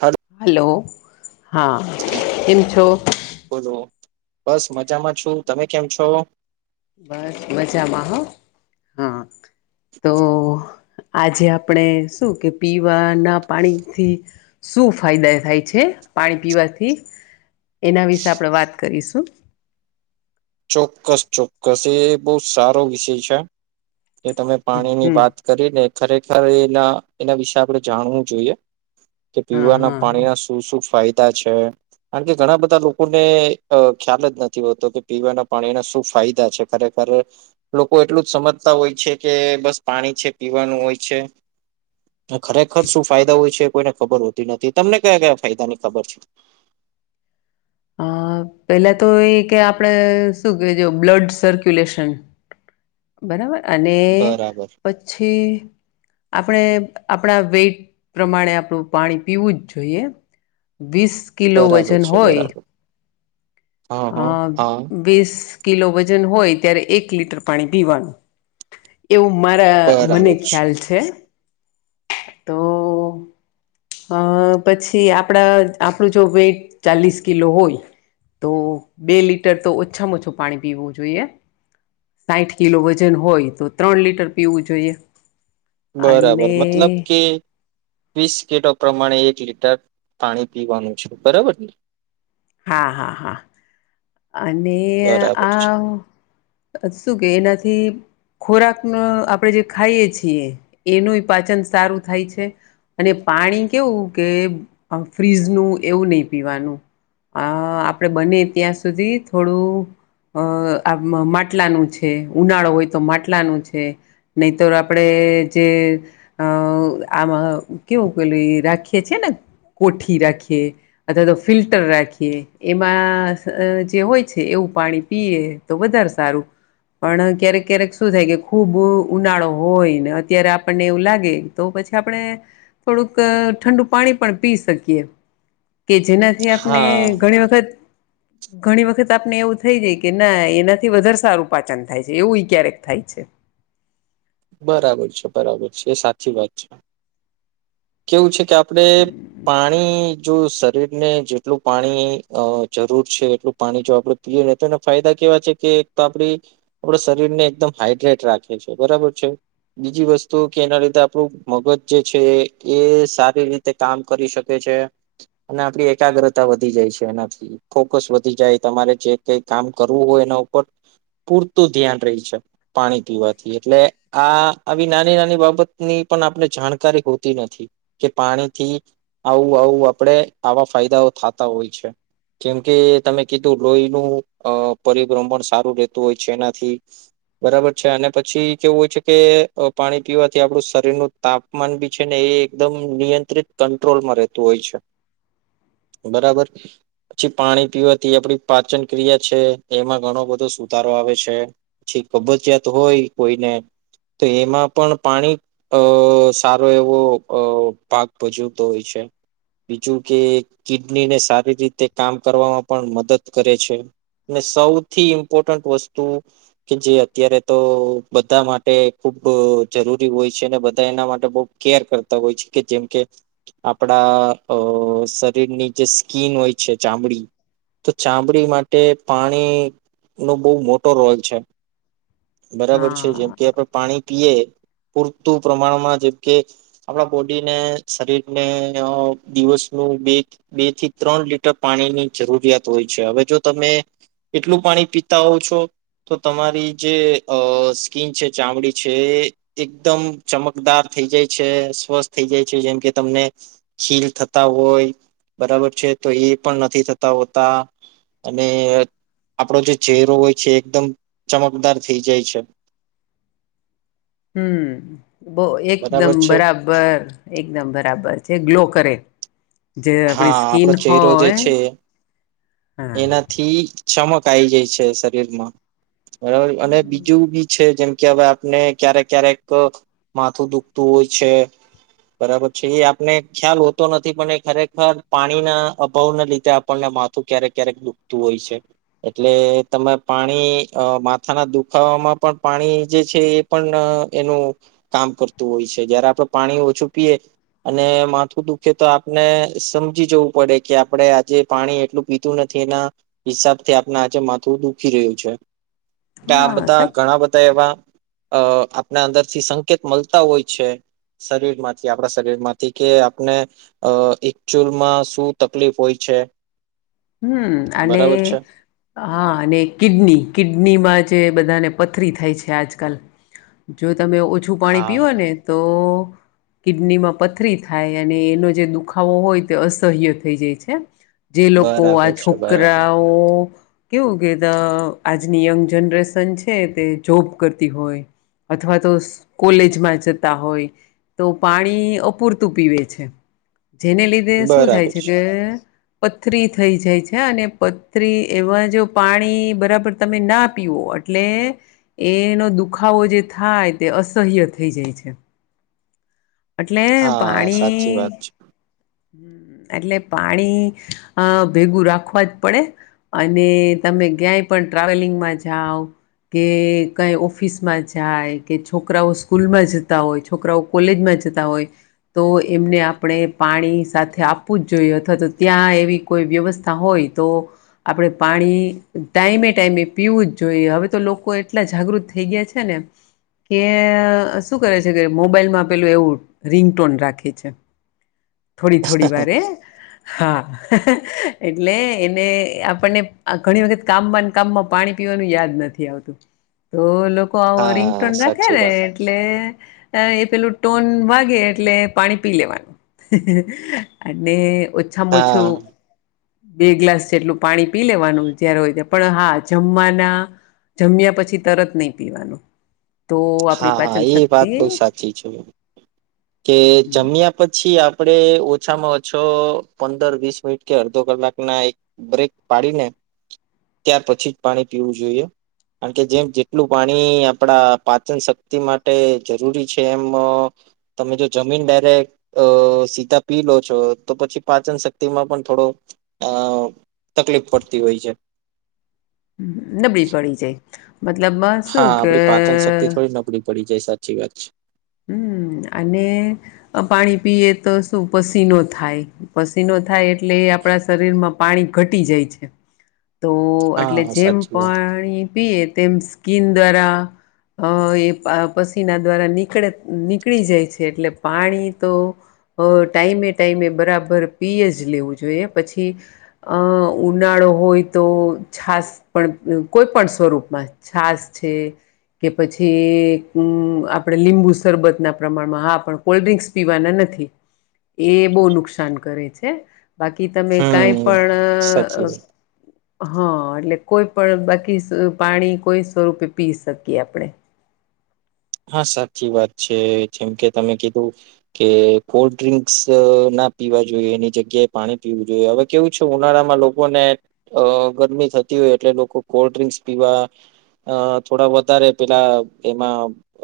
હાલ હલો હા કેમ છો બોલો બસ મજામાં છું તમે કેમ છો બસ મજામાં હ હા તો આજે આપણે શું કે પીવાના પાણીથી શું ફાયદા થાય છે પાણી પીવાથી એના વિશે આપણે વાત કરીશું ચોક્કસ ચોક્કસ એ બહુ સારો વિષય છે કે તમે પાણીની હમ વાત કરી ને ખરેખર એના એના વિશે આપણે જાણવું જોઈએ કે હા પીવાના હા પાણીના શું શું ફાયદા કારણ કે ઘણા બધા લોકોને ખ્યાલ જ નથી હોતો કે પીવાના પાણીના શું ફાયદા છે ખરેખર લોકો એટલું જ સમજતા હોય છે કે બસ પાણી છે પીવાનું હોય છે ખરેખર શું ફાયદા હોય છે કોઈને ખબર હોતી નથી તમને કયા કયા ફાયદા ની ખબર છે હા પેલા તો એ કે આપડેશું કે બ્લડ સર્ક્યુલેશન બરાબર અને બરાબર પછી આપણે આપણા વેટ પ્રમાણે આપણું પાણી પીવું જ જોઈએ વીસ કિલો બરાબર વજન છે હોય બરાબર હા હ હા હા બીસ કિલો વજન હોય ત્યારે એક લીટર પાણી પીવાનું એવું મારા મને ખ્યાલ છે તો અ પછી આપણા આપણું જો વેઇટ ચાલીસ કિલો હોય તો બે લીટર તો ઓછામાં ઓછું પાણી પીવું જોઈએ સાઠ કિલો વજન હોય તો ત્રણ લીટર પીવું જોઈએ બરાબર મતલબ અને કે વસટ પ્રમાણે એક લીટર પાણી પીવાનું છે બરાબર ને હા હા હા અને બરાબર છે આ શું કે નથી ખોરાક ન આપણેે જે ખાઈએ છીએ એનું પાચન સારું થાય છે અને પાણી કેવું કે ફ્રીજનું એવું નહીિ પીવાનું અ આપડે બને ત્યાં સુધી થોડું અ આ માટલાનું છે ઉનાળો હોય તો માટલાનું છે નહી તોર આપડે જે અ આમાં કેવું કેે રાખીએ છે ને કોઠી રાખીએ અથવા તો ફિલ્ટર રાખીએ એમાં જે હોય છે એવું પાણી પીએ તો વધારે સારું પણ ક્યારેક ક્યારેક શું થાય કે ખુબ ઉનાળો હોય ને અત્યારે આપણને એવું લાગે તોછ પછી આપણે થોડુંક ઠંડુ પાણી પણ પી શકીએ કે જેનાથી આપણે હા ઘણી વખત ઘણી વખત આપને એવું થઈ જાય કે ના એનાથી વધારે સારું પાચન થાય છે એવું ક્યારેક થાય છે [unintelligible] બરાબર છે બરાબર છે એ સાચી વાત છે કેવું છે કે આપડે પાણી જો શરીરને જેટલું પાણી જરૂર છે એટલું પાણી જો આપડણે પીએ તો એને ફાયદા કે આપ આપણા શરીરને એકદમ હાઈડ્રેટ રાખે છે બરાબર છે બીજી વસ્તુ કે એના લીધે આપડું મગજ જે છે એ સારી રીતે કામ કરી શકે છે અને આપ એકાગ્રતા વધી જાય છે એનાથી ફોકસ વધી જાય તમારે જે કઈ કામ કરવું હોય એના ઉપર પૂરતું ધ્યાન રહી છે પાણી પીવાથી એટલે આ આવી નાની નાની બાબતની પણ આપણે જાણકારી હોતી નથી કે પાણીથી આવું આવું આપડે આવા ફાયદાઓ થતા હોય છે કેમ કે તમે કીધું લોહીનું અ પરિભ્રમણ સારું રહેતું હોય છે એનાથી બરાબર છે અને પછી કેવું હોય છે કે પાણી પીવાથી આપડું શરીર નું તાપમાન બી છે ને એ એકદમ નિયંત્રિત કંટ્રોલ માં રહેતું હોય છે [inaudible] બરાબર પછી પાણી પીવાથી આપડી પાચન ક્રિયા છે એમાં ઘણો બધો સુધારો આવે આવે છે પછી કબજયાત હોય કોઈને તો એમાં પણ પાણી અ સારો એવો અ ભાગ ભજવતો હોય છે બીજું કે કિડની ને સારી રીતે કામ કરવામાં પણ મદદ કરે છે સૌથી ઇમ્પોર્ટન્ટ વસ્તુ કે જે અત્યારે તો બધા માટે ખુબ જરૂરી હોય છે અને બધા એના માટે બહ કેર કરતા હોય છે કે જેમ કે આપણા અ શરીરની જે સ્કીન હોય છે ચામડી તો ચામડી માટે પાણી નો બહુ મોટો રોલ છે બરાબર છે જેમ હા કે આપડે એે પૂરતું પ્રમાણમાં જેમ કે આપણા બોડીને શરીરને દિવસ બે બે થી ત્રણ લીટર પાણીની જરૂરિયાત હોય છે હવે જો તમે એટલું પાણી પીતા હોવ છો તો તમારી જે અ સ્કીન છે ચામડી છે એકદમ ચમકદાર થઈ જાય છે સ્વસ્થ થઈ જાય છે જેમ કે તમને ખીલ થતા હોય બરાબર છે તો એ પણ નથી થતા હોતા અને આપણો જે ચહેરો હોય છે એકદમ ચમકદાર થઈ જાય છે હમ બહ એકદમ બરાબર છે બરાબર એકદમ બરાબર છે ગ્લો કરે જે આપડી હા સ્કીિન આપણો ચહેરો જે હોય છે હા એનાથી ચમક આવી જાય છે શરીરમાં બરાબર અને બીજું બી છે જેમ કે હવે આપને ક્યારેક ક્યારેક માથું દુખતું હોય છે બરાબર છે એ આપને ખ્યાલ હોતો નથી પણ એ ખરેખર પાણીના અભાવને લીધે આપણને તો ક્યારેક ક્યારેક દુખતું હોય છે એટલે તમે પાણી માથાના દુખાવામાં પણ પાણી પાણી જે છે એ પણ એનું કામ કરતું હોય છે જયારે આપડ પાણી ઓછું પીએ અને માથું દુખે તો આપને સમજી જવું પડે કે આપડે આજે પાણી એટલું પીતું નથી એના હિસાબથી આપણે આજે માથું દુખી રહ્યું છે કે આ હા બધા સા ઘણા બધા એવા અ આપણા અંદરથી સંકેત મળતા હોય છે શરીર માંથી આપણા શરીર માંથી કે આપને અ એકચુઅલમાં શું તકલીફ હોય છે હમ અને બરાબર છે હા અને કિડની કિડનીમાં જે એ બધાને પથરી થાય છે આજકાલ જો તમે ઓછું પાણી પીઓ હા ને તો કિડનીમાં પથરી થાય અને એનો જે દુખાવો હોય તે અસહ્ય થઈ જાય છે જે લોકો આ બરાબર છે બરાબર છોકરાઓ કેવું કેતા આજની યંગ જનરેશન છે તે જોબ કરતી હોય અથવા તો કોલેજમાં જતા હોય તો પાણી અપૂરતું પીવે છે જેને લીધે શું થાય છે કે પથરી થઈ જાય છે અને પથરી એવા જો પાણી બરાબર તમે ના પીઓ એટલે એનો દુખાવો જે થાય તે અસહ્ય થઈ જાય છે એટલે હા પાણી સાચી વાત છે હ એટલે પાણી અ ભેગું રાખવા જ પડે અને તમે ક્યાંય પણ ટ્રાવેલિંગમાં જાઓ કે કઈ ઓફિસમાં જાય કે છોકરાઓ સ્કૂલ માં જતા હોય છોકરાઓ કોલેજમાં હોય તો એમને આપણે પાણી સાથે આપવું જ જોઈએ અથવા તો ત્યાં એવી કોઈ વ્યવસ્થા હોય તો આપણે પાણી ટાઈમે ટાઈમે પીવું જ જોઈએ હવે તો લોકો એટલા જાગૃત થઈ ગયા છે ને કે શું કરે છે કે મોબાઈલમાં પેલું એવું રિંગટોન રાખે છે થોડી થોડી વારે હા એટલે એને આપણને ઘણી વખત કામ બાંધકામમાં પાણી પીવાનું યાદ નથી આવ તો લોકો આવો હા રિંગોન રાખે સાચી ને વાત એટલે પેલું ટોન વાગે એટલે પાણી પી લેવાનું અને ઓછામાંછું હા બે ગ્લાસ જેટલું પાણી પી લેવાનું જય્યારે હોય ત પણ હા જમવાના જમ્યા પછી તરત નહીિ પીવાનું તો આપણી હા પાચન એ વાત શક્તિ બહુ સાચી છે કે હમ જમ્યા પછી પછી આપડે ઓછામાં ઓછો પંદર વીસ મિનિટ કે અડધો કલાકના એક બ્રેક પાડી ને ત્યાર પછી જ પાણી પીવું જોઈએ. કારણ કે જેમ જેટલું પાણી આપડા પાચનશક્તિ માટે જરૂરી છે એમ તમે જો જમીને ડાયરેક્ટ અ સીધા પી લો છો તો પછી પાચનશક્તિમાં પણ થોડો અ તકલીફ પડતી હોય છે. નબળી પડી જાય મતલબમાં શું હા કે આપડી પાચનશક્તિ થોડી નબળી પડી જાય સાચી વાત છે. હમ અને પાણી પીએ તો શું પસીનો થાય પસીનો થાય એટ એટલે એ આપણા શરીરમાં પાણી ઘટી જાય છે. તો એટલે હા જેમ સાચી વાત પાણી પીએ તેમ સ્કીન દ્વારા અ એ આ પસીના દ્વારા ની નીકળે નીકળી જાય છે એટલે પાણી તો અ ટાઈમે ટાઈમે બરાબર પી પીયજ લેવું જોઈએ પછી અ ઉનાળો હોય તો છાસ પણ ને કોઈપણ સ્વરૂપમાં છાસ છે કે પછી આ આપણે લીંબુ શરબતના પ્રમાણમાં હા પણ કોલ્ડ્રિંક્સ પીવાના નથી. એ બોવ નુકસાન કરે છે. બાકી તમે કાઈ હમ પણ સાચી વાત અ હ એટલે કોઈપણ બાકી પાણી કોઈ સ્વરૂપે પી શકીએ આપણે હા સાચી વાત છે જેમ કે તમે કીધું કે કોલ્ડ ડ્રિંક્સ અ ના ના પીવા જોઈએ એની જગ્યાએ પાણી પીવું જોઈએ હવે કેવું છુ ઉનાળામાં લોકોને અ ગરમી થતી તી હોય એટલે લોકો કોલ્ડ ડ્રિક્સ પીવા અ થોડા વધારે પેલા એમાં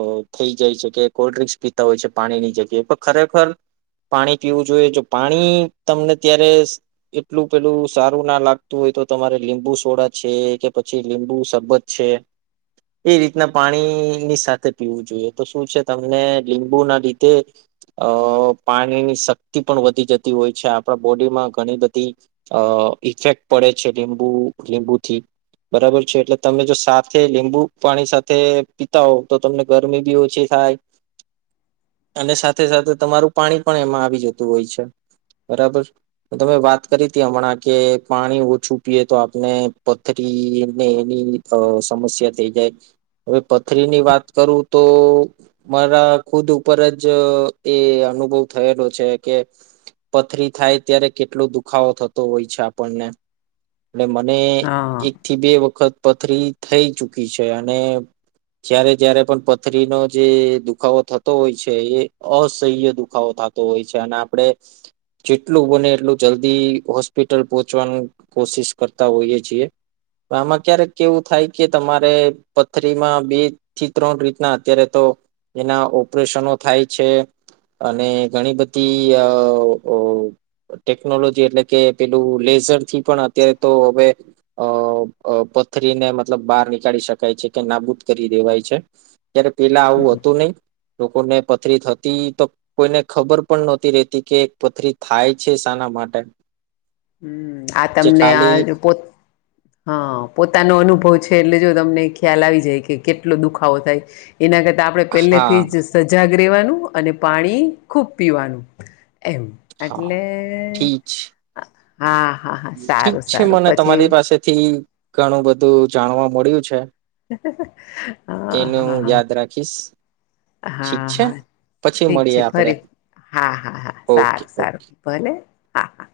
અ થઈ જાય છે કે કોલડ ડ્રિંક્સ પીતા હોય છે પાણીની જગ્યાએ પણ ખરેખર પાણી પીવું જોઈએ જો પાણી તમને ત્યારે એટલું પેલું સારું ના લાગતું હોય તો તમારે લીંબુ સોડા છે કે પછી લીંબુ શરબત છે. એ રીતના પાણી ની સાથે પીવું જોઈએ તો શું છે તમને લીંબુના લીધે અ પાણીની શક્તિ પણ વધી જતી હોય છે આપણા બોડીમાં ઘણી બધી અ ઇફેક્ટ પડે છે લીંબુ લીંબુથી બરાબર છે એટલે તમે જો સાથે લીંબુ પાણી સાથે પીતા હો તો તમને ગરમી બી ઓછી થાય. અને સાથે સાથે તમારું પાણી પણ એમાં આવી જતું હોય છે બરાબર તમે વાત કરી હતી હમણાં કે પાણી ઓછું પીએ તો આપને પથરીને એની સમસ્યા થઈ જાય હવે પથરીની વાત કરું તો મારા ખુદ ઉપર જ એ અનુભવ થયેલો છે કે પથરી થાય ત્યારે કેટલો દુખાવો થતો હોય છે આપણને એટલે મને હા એકથી બે વખત પથરી થઈ ચુકી છે અને જયારે જયારે પણ પથરીનો જે દુખાવો થતો હોય છે એ અસહ્ય દુખાવો થતો હોય છે અને આપડે જેટલું બને એટલું જલ્દી હોસ્પિટલ પહોંચવાનું કોશિશ કરતા હોઈએ છીએ. આમાં ક્યારેક એવું થાય કે તમારે પથરીમાં બે થી ત્રણ રીતના અત્યારે તો એના ઓપરેશનો થાય છે. અને ઘણી બધી અ ટેકનોલોજી એટલે કે પેલું લેઝરથી પણ અત્યારે તો હવે અ અ પથરીને મતલબ બહાર નીકાળી શકાય છે કે નાબૂદ કરી દેવાય છે. ત્યારે પેલા આવું હતું નઈ લોકોને પથરી થતી તો કોઈને ખબર પણ નોતી રેતી કે પથરી થાય છે શાના માટે હમ આ જે તમને ખાલી આ પો હા પોતાનો અનુભવ છે છેલ્લે જો તમને ખ્યાલ આવી જાય કે કેટલો દુખાવો થાય એના કરતા આપણે પહેલેથી હા જ સજાગ રહેેવાનું અને પાણી ખૂબ પીવાનું એમ હા એટલે ઠીક છે હા હા હા ઠીક સારું છે સારું મને પછી તમારી પાસેથી ઘણું બધું જાણવા મળ્યું છે હા એનું હા હા યાદ રાખીશ ઠીક હા છે હા પછી ઠીક છે મળીએ આપડે ફરી હા હા હા ઓકે સારું સારુંલે હા હા